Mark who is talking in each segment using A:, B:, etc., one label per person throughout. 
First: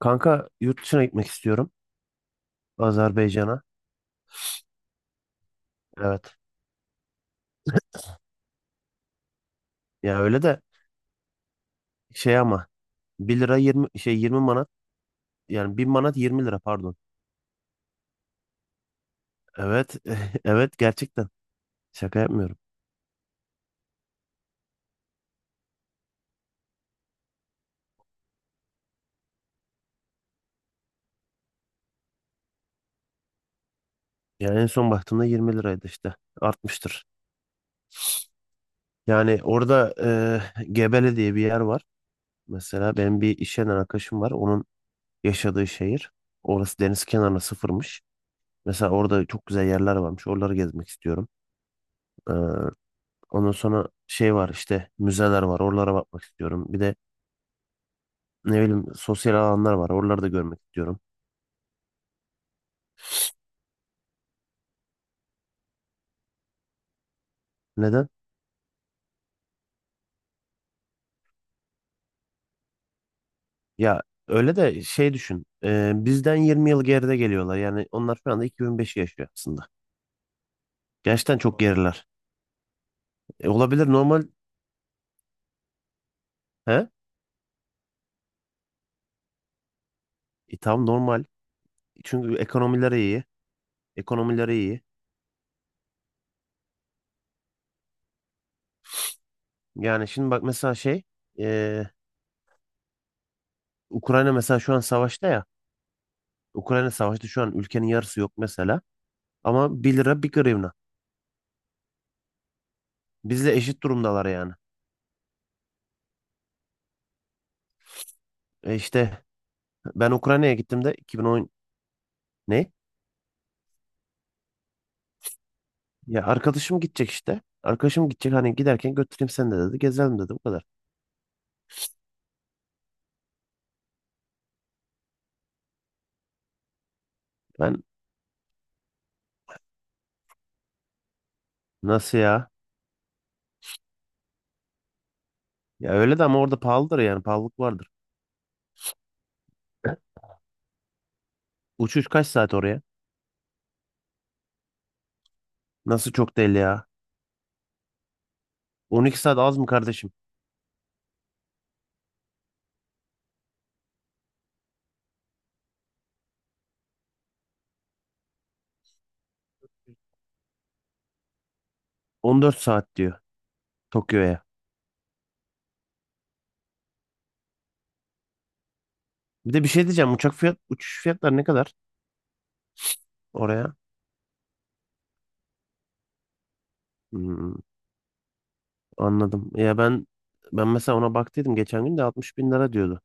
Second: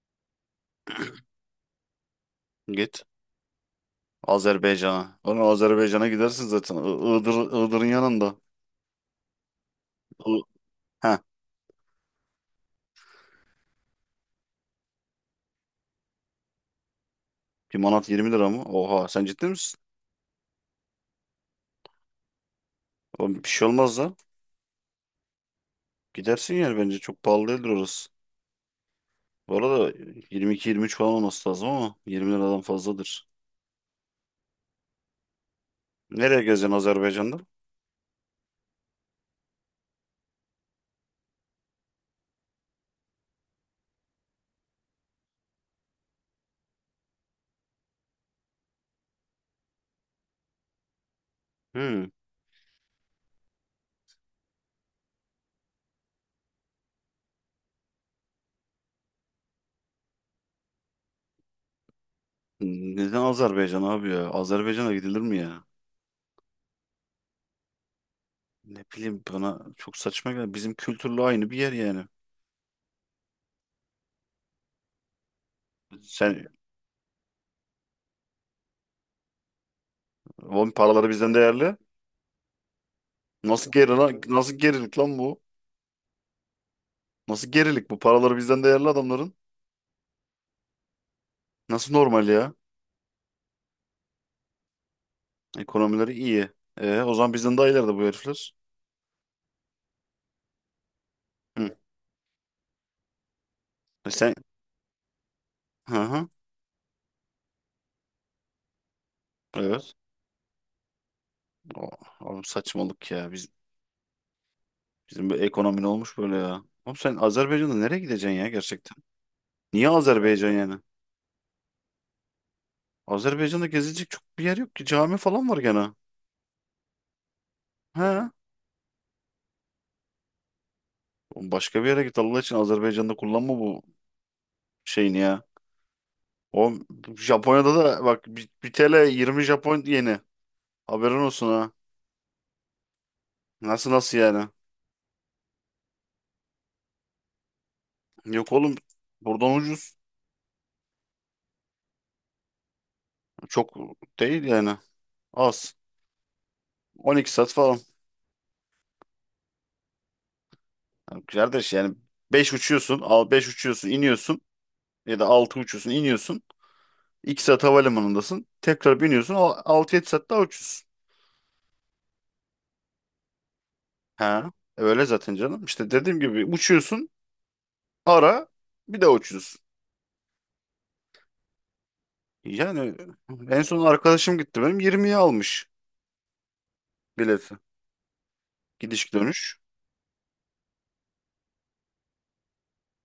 A: Kanka yurt dışına gitmek istiyorum.
B: Git
A: Azerbaycan'a.
B: Azerbaycan'a. Oğlum Azerbaycan'a
A: Evet.
B: gidersin zaten. Iğdır, Iğdır'ın yanında.
A: Ya
B: I
A: öyle de
B: Heh,
A: şey ama bir lira 20 şey 20 manat, yani bir manat 20 lira, pardon.
B: bir manat 20 lira mı? Oha sen ciddi misin?
A: Evet. Evet, gerçekten. Şaka yapmıyorum.
B: Oğlum bir şey olmaz lan. Gidersin yani bence çok pahalı değildir orası. Bu arada 22-23 falan olması lazım ama 20 liradan fazladır.
A: Yani en son baktığımda 20 liraydı işte.
B: Nereye gezeceksin
A: Artmıştır.
B: Azerbaycan'da?
A: Yani orada Gebele diye bir yer var. Mesela benim bir iş yerinden arkadaşım var. Onun yaşadığı şehir. Orası deniz kenarına sıfırmış. Mesela orada çok güzel yerler varmış. Oraları gezmek istiyorum.
B: Hmm.
A: Eh, Ondan sonra şey var işte, müzeler var. Oralara bakmak istiyorum. Bir de ne bileyim, sosyal alanlar var. Oraları da görmek istiyorum.
B: Neden Azerbaycan abi ya? Azerbaycan'a gidilir mi ya?
A: Neden?
B: Ne bileyim bana çok saçma geldi. Bizim kültürle aynı bir yer yani.
A: Ya öyle de şey, düşün. Bizden
B: Sen
A: 20 yıl geride geliyorlar. Yani onlar şu anda 2005 yaşıyor aslında.
B: oğlum paraları bizden
A: Gerçekten çok
B: değerli.
A: geriler.
B: Nasıl
A: Olabilir,
B: geri lan?
A: normal.
B: Nasıl gerilik lan bu?
A: He?
B: Nasıl gerilik bu? Paraları bizden değerli adamların.
A: Tam normal.
B: Nasıl normal
A: Çünkü
B: ya?
A: ekonomileri iyi. Ekonomileri iyi.
B: Ekonomileri iyi. E, o zaman bizden daha ileride bu herifler.
A: Yani şimdi bak mesela şey,
B: Hı.
A: e,
B: E
A: Ukrayna
B: sen...
A: mesela şu an savaşta ya.
B: Hı hı.
A: Ukrayna savaşta şu an, ülkenin yarısı yok mesela. Ama
B: Evet.
A: bir lira bir hryvnia.
B: O, oğlum saçmalık ya.
A: Bizle eşit durumdalar yani.
B: Bizim bir ekonomi ne olmuş böyle ya? Oğlum sen Azerbaycan'da nereye gideceksin ya gerçekten?
A: İşte
B: Niye
A: ben
B: Azerbaycan
A: Ukrayna'ya
B: yani?
A: gittim de 2010, ne?
B: Azerbaycan'da gezilecek çok bir yer yok ki. Cami falan var gene.
A: Ya arkadaşım gidecek işte. Arkadaşım
B: He.
A: gidecek, hani giderken götüreyim seni de dedi. Gezelim dedi, bu kadar.
B: Oğlum başka bir yere git Allah için Azerbaycan'da kullanma bu şeyini ya. Oğlum Japonya'da
A: Ben
B: da bak bir TL 20 Japon yeni. Haberin olsun ha.
A: nasıl ya?
B: Nasıl nasıl yani?
A: Ya öyle de ama orada pahalıdır, yani pahalılık vardır.
B: Yok oğlum buradan ucuz.
A: Uçuş kaç saat oraya?
B: Çok değil yani. Az.
A: Nasıl çok değil ya?
B: 12 saat falan.
A: 12 saat az mı kardeşim?
B: Yani kardeş yani 5 uçuyorsun, al 5 uçuyorsun, iniyorsun ya da 6 uçuyorsun, iniyorsun. 2 saat havalimanındasın. Tekrar biniyorsun. 6-7 saat daha uçuyorsun.
A: 14 saat diyor Tokyo'ya.
B: Ha, öyle zaten canım. İşte dediğim gibi uçuyorsun, ara bir de
A: Bir
B: uçuyorsun.
A: de bir şey diyeceğim. Uçak fiyat, uçuş fiyatları ne kadar
B: Yani en
A: oraya?
B: son arkadaşım gitti benim 20'ye almış bileti.
A: Hmm,
B: Gidiş
A: Anladım.
B: dönüş.
A: Ya ben mesela ona baktıydım, geçen gün de 60 bin lira diyordu.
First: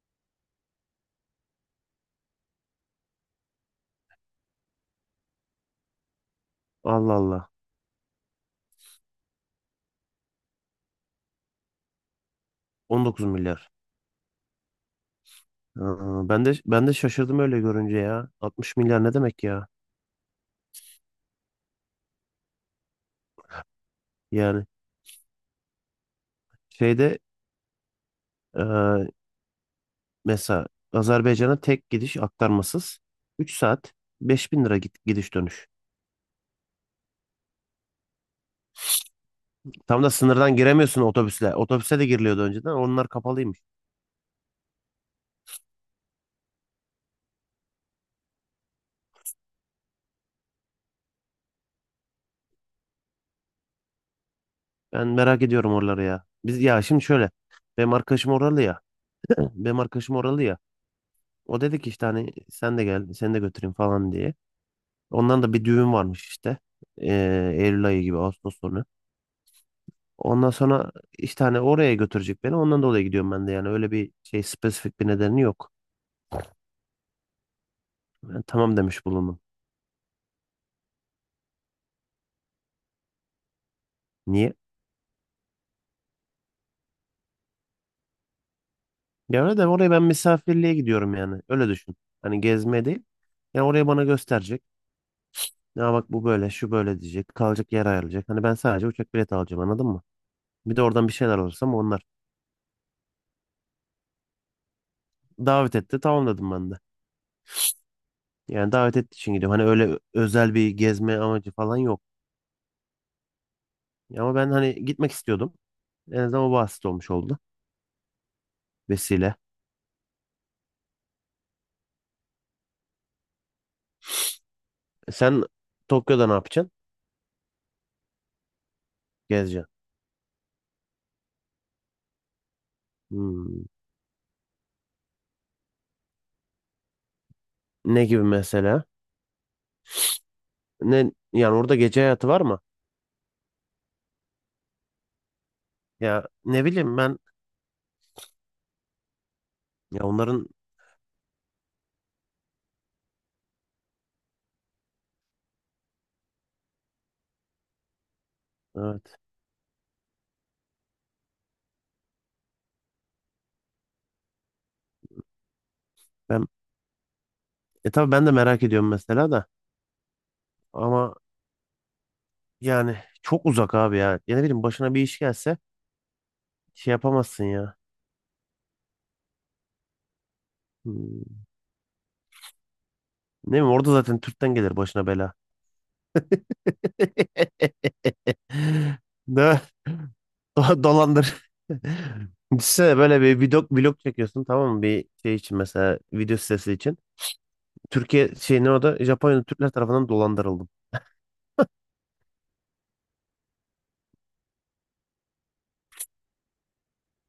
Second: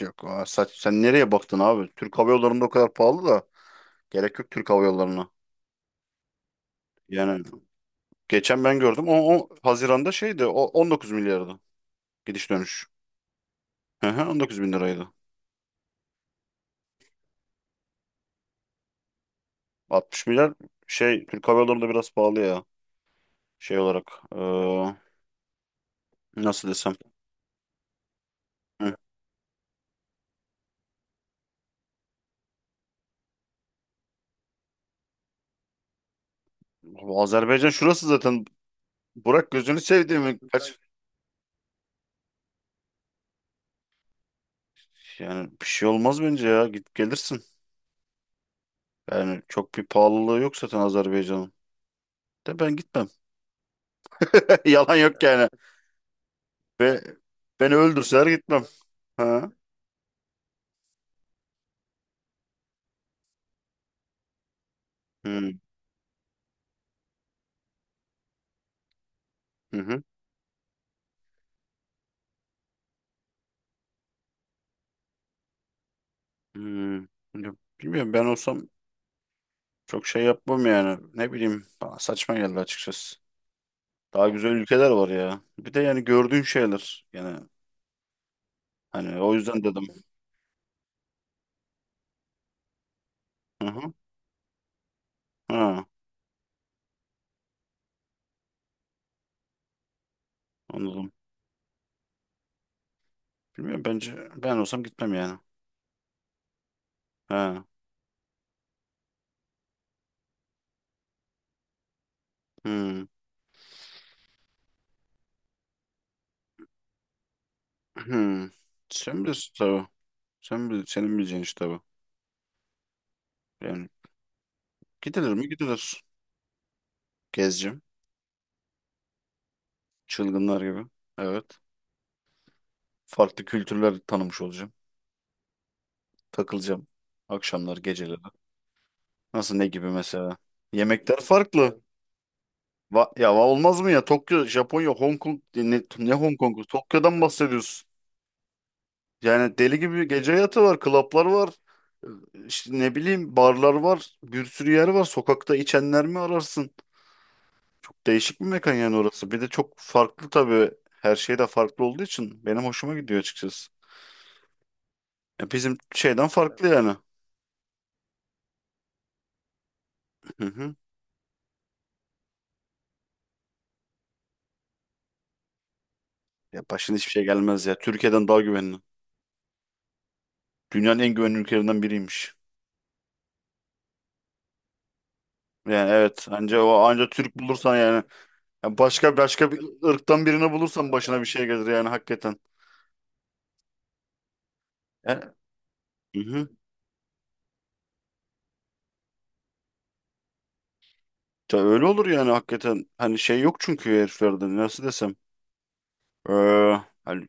B: Yok, sen nereye baktın abi? Türk Hava Yolları'nda o kadar pahalı da gerek yok Türk Hava Yolları'na.
A: Allah
B: Yani
A: Allah.
B: geçen ben gördüm. O Haziran'da şeydi. O 19 milyardı gidiş dönüş.
A: 19 milyar.
B: Hı hı, 19 bin liraydı.
A: Aa, ben de şaşırdım öyle görünce ya. 60 milyar ne demek ya?
B: 60 milyar şey Türk Hava Yolları'nda biraz pahalı ya. Şey olarak
A: Yani
B: nasıl desem.
A: şeyde,
B: Hı.
A: e, mesela Azerbaycan'a tek gidiş aktarmasız 3 saat, 5.000 lira, git, gidiş dönüş.
B: Bu Azerbaycan şurası zaten. Burak gözünü
A: Tam da
B: sevdiğimi
A: sınırdan
B: kaç.
A: giremiyorsun otobüsle. Otobüse de giriliyordu önceden. Onlar kapalıymış.
B: Yani bir şey olmaz bence ya. Git gelirsin. Yani çok bir pahalılığı yok zaten Azerbaycan'ın. De ben gitmem. Yalan
A: Ben
B: yok
A: merak
B: yani.
A: ediyorum oraları ya. Biz ya
B: Ve
A: şimdi şöyle,
B: beni
A: benim
B: öldürseler
A: arkadaşım oralı
B: gitmem.
A: ya.
B: Ha?
A: Benim arkadaşım oralı ya. O dedi ki işte, hani sen de gel, seni de götüreyim falan diye.
B: Hı
A: Ondan
B: hı.
A: da bir düğün varmış işte. Eylül ayı gibi, Ağustos sonu.
B: Hı.
A: Ondan sonra işte hani oraya götürecek beni. Ondan dolayı gidiyorum ben de yani. Öyle bir şey, spesifik bir nedeni yok.
B: Hı. Ya, bilmiyorum ben
A: Ben
B: olsam
A: tamam demiş bulundum.
B: çok şey yapmam yani. Ne bileyim bana saçma geldi açıkçası. Daha güzel
A: Niye?
B: ülkeler var ya. Bir de yani gördüğün şeyler. Yani hani o
A: Ya öyle
B: yüzden
A: de,
B: dedim.
A: oraya ben misafirliğe gidiyorum yani. Öyle düşün. Hani gezmeye değil. Yani
B: Hı
A: oraya
B: hı.
A: bana gösterecek.
B: Ha,
A: Ya bak, bu böyle, şu böyle diyecek. Kalacak yer ayarlayacak. Hani ben sadece uçak bileti alacağım, anladın mı? Bir de oradan
B: anladım.
A: bir şeyler olursa, ama onlar.
B: Bilmiyorum bence ben olsam gitmem yani.
A: Davet etti, tamam dedim ben de.
B: Ha.
A: Yani davet ettiği için gidiyorum. Hani öyle özel bir gezme amacı falan yok.
B: Hmm.
A: Ama ben hani gitmek istiyordum. En azından o basit olmuş oldu.
B: Hmm. Sen
A: Vesile.
B: bilirsin tabii. Sen bil, senin bileceğin iş tabii. Yani gidilir
A: Sen
B: mi gidilir.
A: Tokyo'da ne yapacaksın?
B: Gezeceğim.
A: Gezeceksin.
B: Çılgınlar gibi. Evet. Farklı
A: Hmm.
B: kültürler tanımış olacağım. Takılacağım. Akşamlar,
A: Ne
B: geceleri.
A: gibi mesela?
B: Nasıl ne gibi mesela?
A: Ne,
B: Yemekler
A: yani orada
B: farklı.
A: gece hayatı var mı?
B: Ya olmaz mı ya? Tokyo, Japonya, Hong Kong, ne
A: Ya
B: Hong
A: ne
B: Kong'u?
A: bileyim ben,
B: Tokyo'dan bahsediyorsun. Yani deli
A: ya
B: gibi gece
A: onların,
B: hayatı var, klaplar var. e, İşte ne bileyim barlar var. Bir sürü yer var. Sokakta içenler mi ararsın? Çok değişik bir mekan yani
A: evet,
B: orası. Bir de çok farklı tabii. Her şey de farklı olduğu için benim hoşuma gidiyor açıkçası. Ya bizim şeyden
A: ben
B: farklı yani.
A: tabii, ben de merak ediyorum mesela da,
B: Hı hı.
A: ama yani çok uzak abi ya. Ya ne bileyim, başına bir iş gelse
B: Ya
A: şey
B: başına hiçbir şey
A: yapamazsın
B: gelmez
A: ya.
B: ya. Türkiye'den daha güvenli. Dünyanın en
A: Hmm.
B: güvenli ülkelerinden biriymiş.
A: Ne bileyim, orada zaten Türk'ten gelir başına bela.
B: Yani evet anca o anca Türk bulursan yani ya başka başka bir
A: Ne?
B: ırktan birini bulursan başına bir
A: Dolandır.
B: şey gelir yani hakikaten.
A: Düşünsene, böyle bir vlog çekiyorsun, tamam mı? Bir
B: E,
A: şey için, mesela
B: hı
A: video
B: hı.
A: sitesi için. Türkiye şey ne, o da Japonya'da Türkler tarafından dolandırıldım.
B: Ya öyle olur yani hakikaten. Hani şey yok çünkü heriflerde nasıl desem. Ee, hani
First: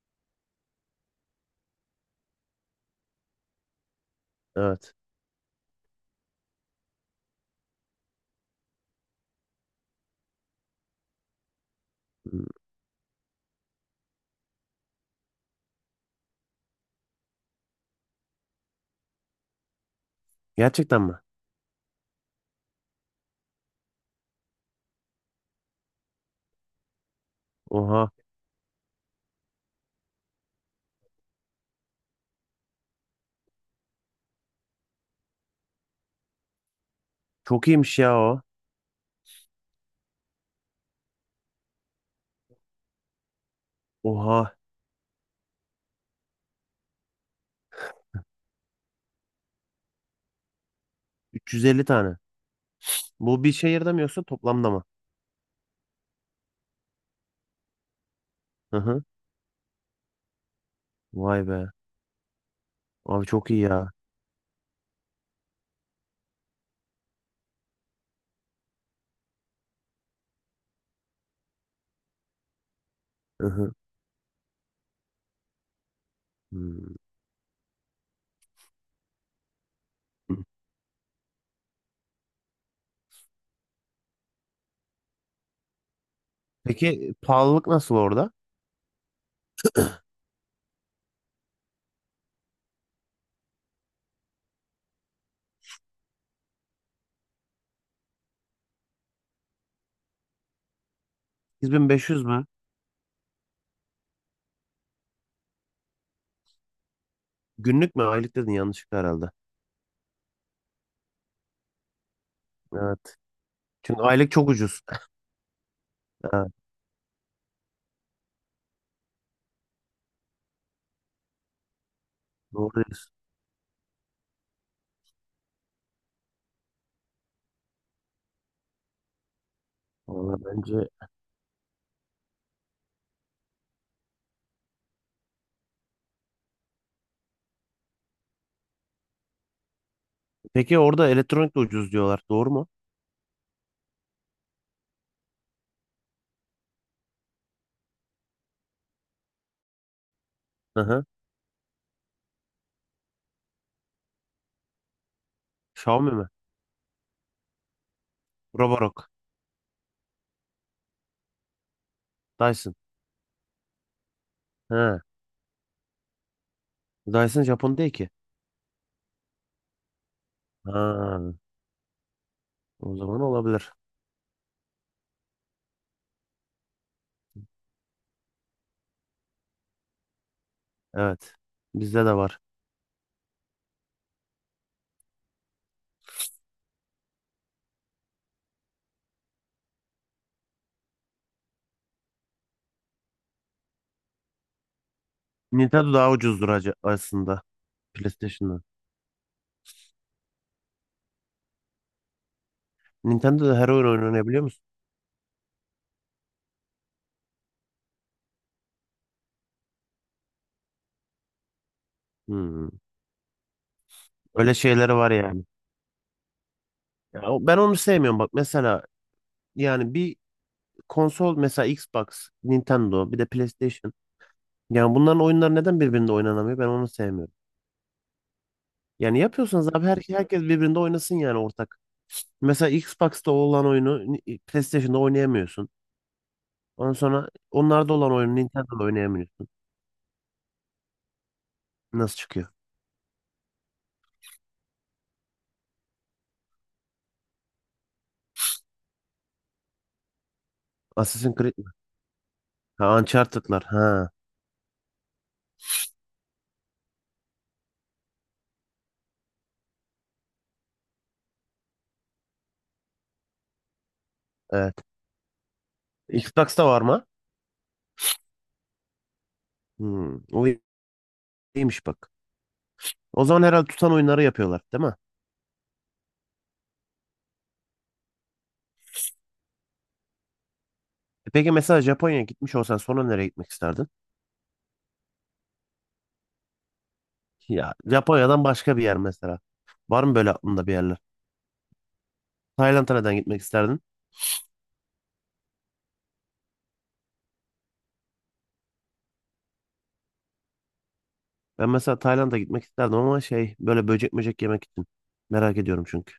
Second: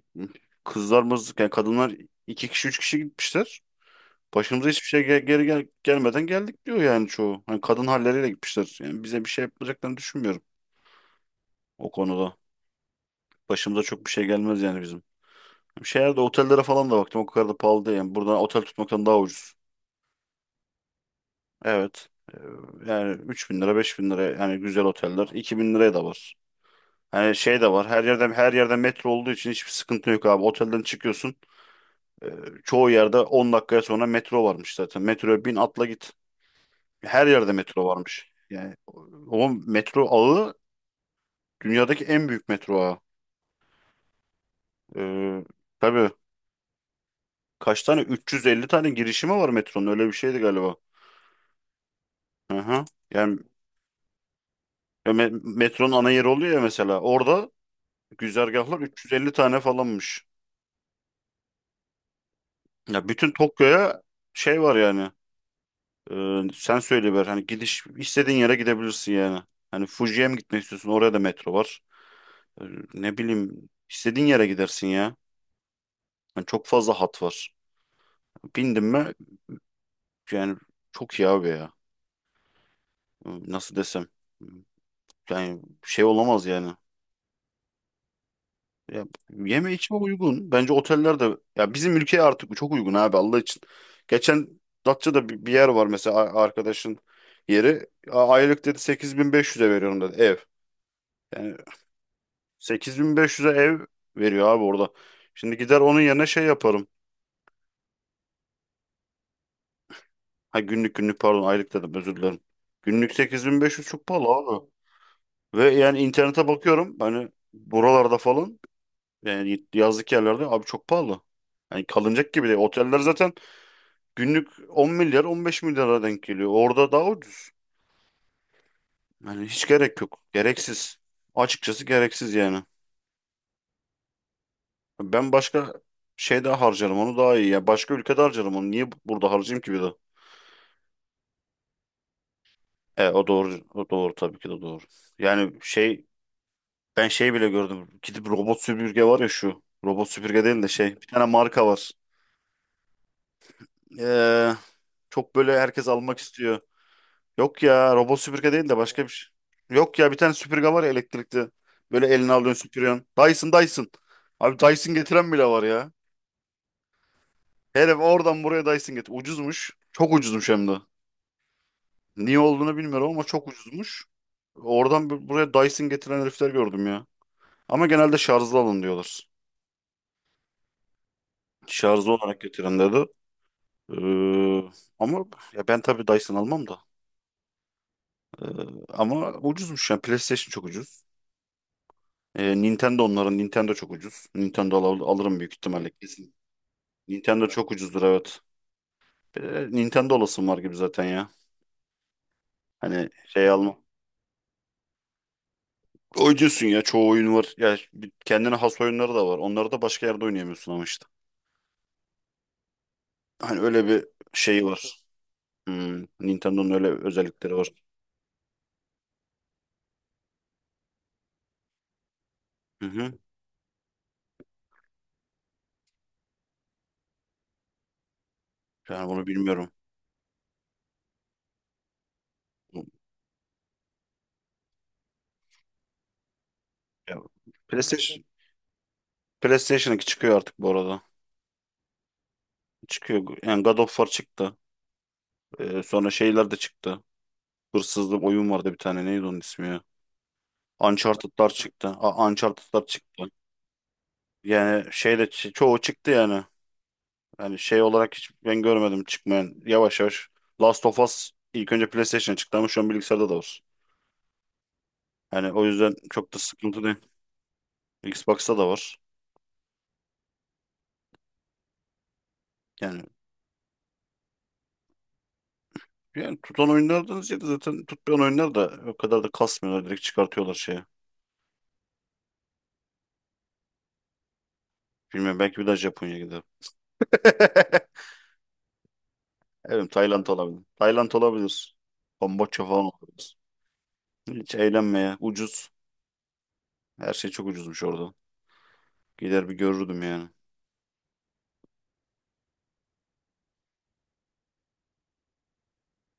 B: yani kadınlar iki kişi üç kişi gitmişler. Başımıza hiçbir
A: Evet.
B: şey gel- geri gel gelmeden geldik diyor yani çoğu. Hani kadın halleriyle gitmişler. Yani bize bir şey yapacaklarını düşünmüyorum o konuda.
A: Hmm,
B: Başımıza çok bir şey gelmez yani bizim. Şehirde otellere falan da baktım o kadar da pahalı değil. Yani buradan otel tutmaktan daha ucuz.
A: Gerçekten mi?
B: Evet. Yani 3.000 lira 5.000 lira yani güzel oteller 2.000 liraya da var. Hani şey de var. Her
A: Oha.
B: yerden her yerden metro olduğu için hiçbir sıkıntı yok abi. Otelden çıkıyorsun. e, çoğu yerde 10 dakikaya sonra metro varmış zaten. Metroya bin atla git. Her yerde
A: Çok
B: metro
A: iyiymiş ya
B: varmış.
A: o.
B: Yani o metro ağı dünyadaki en büyük metro ağı.
A: Oha.
B: Ee, tabii kaç tane 350 tane girişimi var metronun öyle bir şeydi galiba.
A: 350 tane.
B: Hı hı. Yani
A: Bu bir şehirde mi yoksa toplamda mı?
B: metronun ana yeri oluyor ya mesela. Orada
A: Hı
B: güzergahlar
A: hı.
B: 350 tane falanmış.
A: Vay be.
B: Ya
A: Abi
B: bütün
A: çok iyi ya.
B: Tokyo'ya şey var yani. Sen söyle ver. Hani gidiş istediğin yere gidebilirsin yani. Hani Fuji'ye mi gitmek istiyorsun? Oraya da metro var. Ee, ne
A: Hı
B: bileyim
A: hı.
B: istediğin yere gidersin ya. Hani çok
A: Hmm.
B: fazla hat var. Bindim mi yani çok iyi abi ya. Nasıl desem. Yani şey olamaz yani.
A: Peki pahalılık nasıl orada?
B: Ya, yeme içme uygun. Bence oteller de ya bizim ülkeye artık bu çok uygun abi Allah için. Geçen Datça'da bir yer var mesela arkadaşın yeri. Aylık dedi 8.500'e veriyorum dedi ev. Yani
A: 8500 mü?
B: 8.500'e ev veriyor abi orada. Şimdi gider onun yerine şey yaparım.
A: Günlük mü? Aylık dedin, yanlışlıkla herhalde.
B: Ha günlük günlük pardon aylık dedim özür dilerim. Günlük
A: Evet.
B: 8.500
A: Çünkü
B: çok pahalı
A: aylık çok
B: abi.
A: ucuz.
B: Ve yani internete
A: Evet.
B: bakıyorum hani buralarda falan yani yazlık yerlerde abi çok pahalı. Yani kalınacak gibi değil.
A: Doğru
B: Oteller
A: diyorsun.
B: zaten günlük 10 milyar 15 milyara denk geliyor. Orada daha ucuz. Yani hiç gerek yok.
A: Vallahi bence.
B: Gereksiz. Açıkçası gereksiz yani. Ben başka şeyde harcarım onu daha iyi. Yani başka ülkede harcarım onu. Niye burada harcayayım ki bir de?
A: Peki orada elektronik de ucuz diyorlar, doğru mu?
B: O doğru. O doğru tabii ki de doğru. Yani şey ben şey bile gördüm. Gidip robot süpürge var ya şu. Robot süpürge değil de
A: Hı
B: şey.
A: hı.
B: Bir tane marka var. Ee, çok böyle herkes
A: Xiaomi
B: almak
A: mi?
B: istiyor. Yok ya robot süpürge değil de başka bir
A: Roborock.
B: şey. Yok ya bir tane süpürge var ya elektrikli. Böyle eline alıyorsun
A: Dyson.
B: süpürüyorsun. Dyson Dyson. Abi Dyson
A: He.
B: getiren bile var ya.
A: Dyson Japon değil
B: Herif
A: ki.
B: oradan buraya Dyson getir. Ucuzmuş. Çok ucuzmuş hem de.
A: Ha,
B: Niye olduğunu
A: o
B: bilmiyorum
A: zaman
B: ama çok
A: olabilir.
B: ucuzmuş. Oradan buraya Dyson getiren herifler gördüm ya. Ama genelde şarjlı alın diyorlar.
A: Evet. Bizde
B: Şarjlı
A: de var.
B: olarak getiren dedi. Ee, ama ya ben tabii Dyson almam da. Ama ucuzmuş yani. PlayStation çok ucuz. Nintendo onların. Nintendo çok ucuz. Nintendo alırım büyük ihtimalle
A: Nintendo daha
B: kesin.
A: ucuzdur aslında
B: Nintendo çok ucuzdur evet.
A: PlayStation'dan.
B: Bir de Nintendo olasım var gibi zaten ya. Hani şey
A: Nintendo'da her
B: alma.
A: oyun oynanabiliyor musun?
B: Oyuncusun ya çoğu oyun var. Ya kendine has oyunları da var. Onları da başka yerde oynayamıyorsun ama işte.
A: Hmm.
B: Hani öyle bir
A: Öyle
B: şey
A: şeyleri
B: var.
A: var yani.
B: Hmm, Nintendo'nun öyle
A: Ya,
B: özellikleri
A: ben
B: var.
A: onu sevmiyorum bak. Mesela yani bir konsol mesela, Xbox,
B: Hı
A: Nintendo,
B: hı.
A: bir de PlayStation. Yani bunların oyunları neden birbirinde oynanamıyor? Ben onu sevmiyorum.
B: Yani
A: Yani
B: bunu
A: yapıyorsanız
B: bilmiyorum.
A: abi, herkes birbirinde oynasın yani, ortak. Mesela Xbox'ta olan oyunu PlayStation'da oynayamıyorsun. Ondan
B: Ya,
A: sonra onlarda olan
B: PlayStation
A: oyunu Nintendo'da oynayamıyorsun.
B: PlayStation 2 çıkıyor artık bu arada.
A: Nasıl çıkıyor?
B: Çıkıyor. Yani God of War çıktı. Sonra şeyler de çıktı. Hırsızlık oyun vardı bir tane. Neydi onun ismi ya?
A: Assassin's
B: Uncharted'lar
A: Creed mi?
B: çıktı. Uncharted'lar
A: Ha,
B: çıktı.
A: Uncharted'lar. Ha,
B: Yani şeyle çoğu çıktı yani. Yani şey olarak hiç ben görmedim çıkmayan. Yavaş yavaş. Last of Us ilk önce PlayStation'a çıktı ama şu an bilgisayarda da var.
A: evet.
B: Yani o yüzden çok da
A: Xbox'ta var
B: sıkıntı
A: mı?
B: değil. Xbox'ta da var.
A: O iyiymiş bak.
B: Yani
A: O zaman herhalde tutan oyunları yapıyorlar, değil mi?
B: yani tutan oyunlardan ziyade zaten tutmayan oyunlar da o kadar da kasmıyorlar. Direkt çıkartıyorlar şeye.
A: Peki mesela Japonya'ya gitmiş olsan sonra nereye gitmek isterdin?
B: Bilmiyorum belki bir daha Japonya gider.
A: Ya Japonya'dan başka bir yer mesela.
B: Evet
A: Var mı
B: Tayland
A: böyle
B: olabilir.
A: aklında bir yerler?
B: Tayland olabilir. Kamboçya falan
A: Tayland'a neden
B: olabilir.
A: gitmek isterdin?
B: Hiç eğlenmeye. Ucuz. Her şey çok ucuzmuş orada. Gider bir görürdüm yani.
A: Ben mesela Tayland'a gitmek isterdim, ama şey, böyle böcek möcek yemek için. Merak ediyorum çünkü.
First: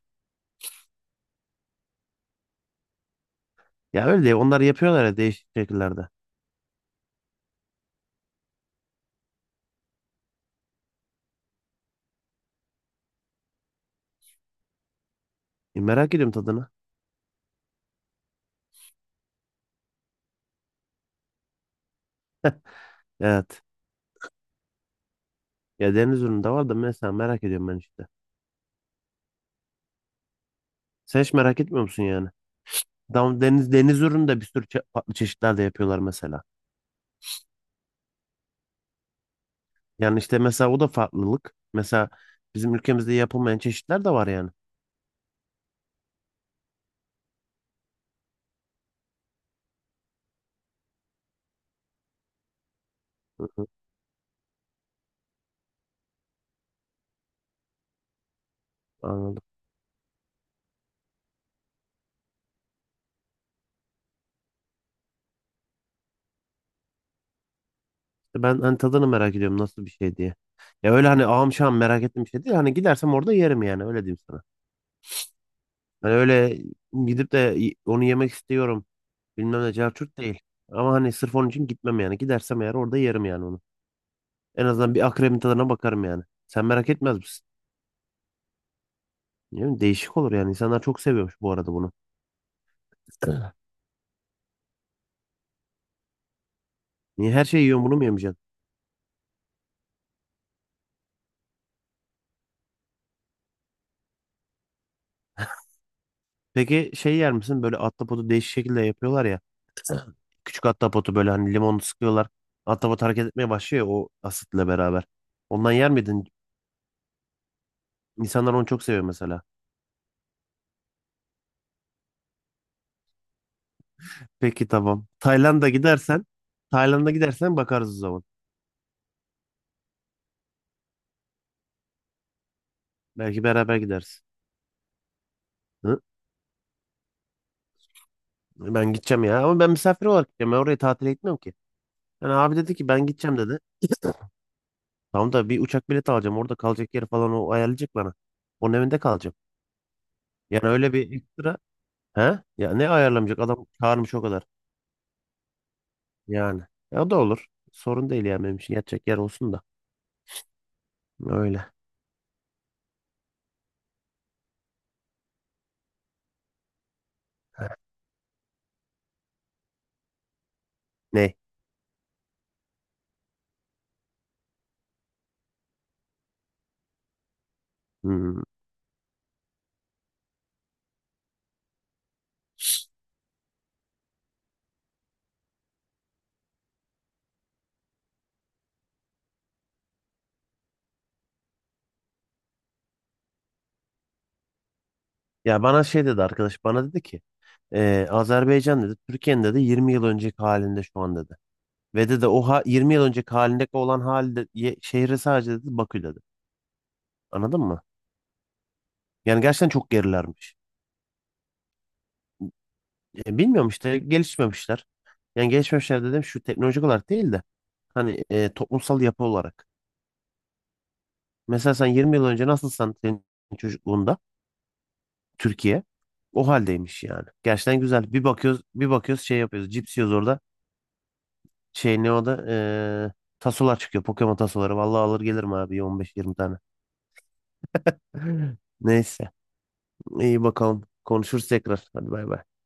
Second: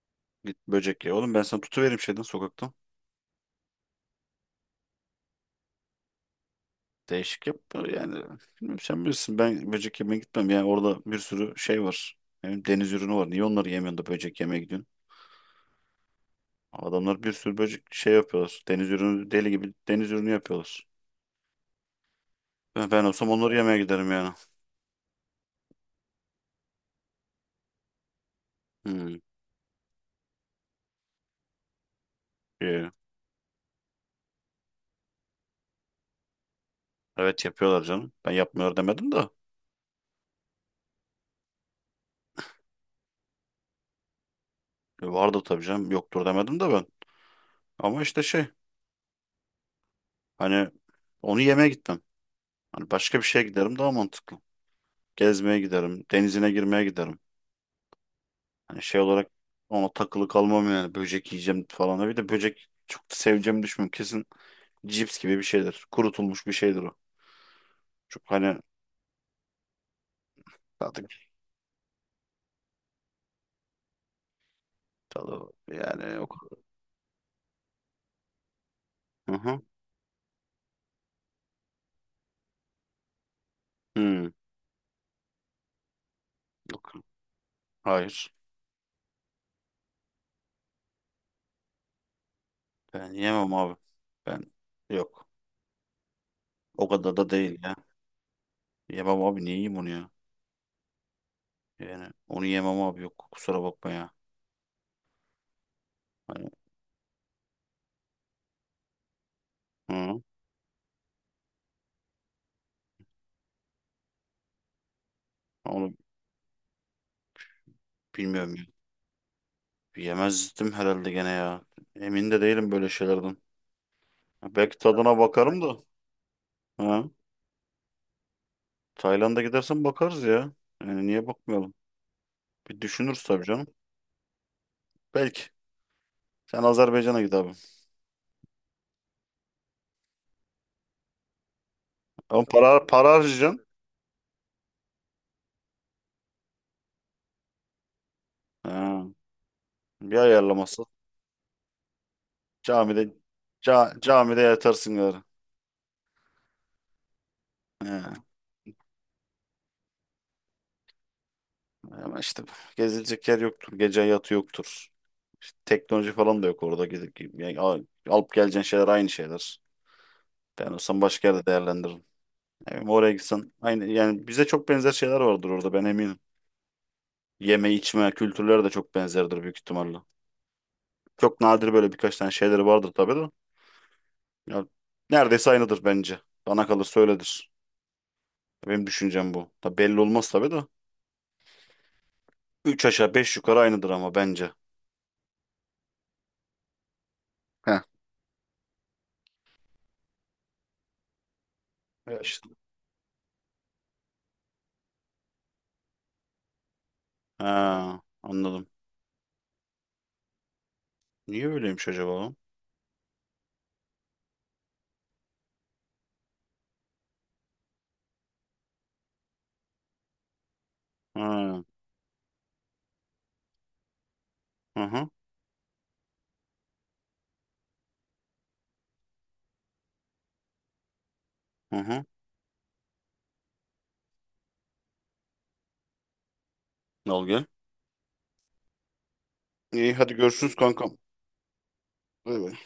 B: Git böcek ye. Oğlum ben sana tutuvereyim şeyden sokaktan.
A: Ya öyle değil. Onlar yapıyorlar ya değişik şekillerde.
B: Değişik yap yani. Bilmiyorum sen bilirsin ben böcek yemeye gitmem. Yani orada bir sürü şey var. Hem deniz ürünü var. Niye onları yemiyorsun da böcek yemeye gidiyorsun?
A: Merak ediyorum tadını.
B: Adamlar bir sürü böcek şey yapıyorlar. Deniz ürünü deli gibi deniz ürünü yapıyorlar. Ben olsam onları
A: Evet.
B: yemeye giderim yani.
A: Ya deniz ürünü de var da, mesela merak ediyorum ben işte.
B: Hmm,
A: Sen hiç merak etmiyor musun yani?
B: iyi.
A: Tam deniz ürünü de bir sürü farklı çeşitler de yapıyorlar mesela.
B: Evet yapıyorlar canım. Ben yapmıyor demedim de.
A: Yani işte mesela o da farklılık. Mesela bizim ülkemizde yapılmayan çeşitler de var yani.
B: Vardı tabii canım. Yoktur demedim de ben. Ama işte şey hani onu yemeye gitmem. Hani başka bir şeye
A: Hı hı.
B: giderim daha mantıklı. Gezmeye giderim. Denizine girmeye giderim. Hani şey olarak
A: Anladım.
B: ona takılı kalmam yani. Böcek yiyeceğim falan. Bir de böcek çok da seveceğimi düşünmüyorum. Kesin cips gibi bir şeydir. Kurutulmuş bir şeydir o. Çok
A: İşte,
B: hani
A: ben hani tadını merak ediyorum, nasıl bir şey diye. Ya
B: tadı,
A: öyle hani, ağam şahım merak ettiğim bir şey değil. Hani gidersem orada yerim, yani öyle diyeyim sana.
B: tadı yani
A: Hani
B: yok.
A: öyle gidip de onu yemek istiyorum.
B: Hı hı.
A: Bilmem ne cahçurt değil. Ama hani sırf onun için gitmem yani. Gidersem eğer orada yerim yani onu.
B: Hmm,
A: En azından bir akrebin tadına bakarım yani. Sen merak
B: yok.
A: etmez misin?
B: Hayır.
A: Ne bileyim, değişik olur yani. İnsanlar çok seviyormuş bu arada bunu.
B: Ben
A: Evet.
B: yemem abi. Ben yok. O kadar da
A: Niye her
B: değil
A: şeyi
B: ya.
A: yiyorsun, bunu mu yemeyeceksin?
B: Yemem abi. Niye yiyeyim onu ya? Yani onu yemem abi. Yok. Kusura bakma ya. Hani,
A: Peki şey yer misin? Böyle ahtapotu değişik şekilde yapıyorlar ya. Evet.
B: hı.
A: Küçük ahtapotu böyle hani limonu sıkıyorlar. Ahtapot hareket etmeye başlıyor ya, o asitle beraber. Ondan yer
B: Onu
A: miydin?
B: bilmiyorum
A: İnsanlar
B: ya.
A: onu çok seviyor mesela.
B: Yemezdim herhalde gene ya. Emin de değilim böyle şeylerden. Ya,
A: Peki
B: belki
A: tamam.
B: tadına bakarım
A: Tayland'a
B: da.
A: gidersen
B: Ha.
A: Tayland'a gidersen bakarız o zaman.
B: Tayland'a gidersen bakarız ya. Yani niye bakmayalım? Bir düşünürüz
A: Belki
B: tabii canım.
A: beraber gideriz.
B: Belki.
A: Hı?
B: Sen Azerbaycan'a git abi.
A: Ben gideceğim ya. Ama ben misafir olarak gideceğim. Ben oraya tatile gitmiyorum ki. Yani
B: Ama
A: abi dedi
B: para,
A: ki, ben
B: para
A: gideceğim dedi.
B: harcayacaksın.
A: Tamam da bir uçak bileti alacağım. Orada kalacak yeri falan o ayarlayacak bana. Onun evinde
B: Ha.
A: kalacağım.
B: Bir
A: Yani
B: ayarlaması.
A: öyle bir ekstra. He? Ya ne
B: Camide
A: ayarlamayacak? Adam
B: ca-
A: çağırmış o
B: camide
A: kadar.
B: yatarsın gari.
A: Yani. Ya o da olur. Sorun
B: Ha.
A: değil yani benim için. Yatacak yer olsun da. Öyle.
B: Ama işte gezilecek yer yoktur. Gece hayatı yoktur. İşte teknoloji falan da yok orada. Gidip, yani alıp geleceğin şeyler aynı şeyler. Ben olsam başka
A: Ne?
B: yerde değerlendiririm. Yani oraya gitsen aynı yani bize çok benzer şeyler vardır orada ben eminim. Yeme içme
A: Hmm.
B: kültürleri de çok benzerdir büyük ihtimalle. Çok nadir böyle birkaç tane şeyleri vardır tabii de. Ya, neredeyse aynıdır bence. Bana kalırsa öyledir. Benim düşüncem bu. Tabii belli olmaz tabii de. Üç aşağı beş yukarı aynıdır ama bence.
A: Ya bana şey dedi arkadaş. Bana dedi ki,
B: Heh.
A: Azerbaycan dedi. Türkiye'nin dedi 20 yıl önceki halinde şu an dedi. Ve
B: Ya
A: dedi o
B: işte.
A: ha, 20 yıl önceki halindeki olan halde, şehri sadece dedi, Bakü dedi. Anladın mı?
B: Ha, anladım.
A: Yani gerçekten çok gerilermiş.
B: Niye böyleymiş acaba?
A: Bilmiyorum işte, gelişmemişler. Yani gelişmemişler dedim, şu teknolojik olarak değil de hani toplumsal yapı olarak.
B: Ha.
A: Mesela sen 20 yıl önce nasılsan, senin çocukluğunda
B: Hı hı.
A: Türkiye o haldeymiş yani. Gerçekten güzel. Bir bakıyoruz bir bakıyoruz, şey yapıyoruz. Cips yiyoruz orada.
B: Hı
A: Şey
B: hı.
A: ne o da, e, tasolar çıkıyor. Pokemon tasoları. Vallahi alır gelirim abi 15-20 tane.
B: Al gel.
A: Neyse.
B: İyi hadi
A: İyi
B: görüşürüz
A: bakalım.
B: kankam.
A: Konuşuruz tekrar. Hadi bay
B: Bay
A: bay.
B: bay.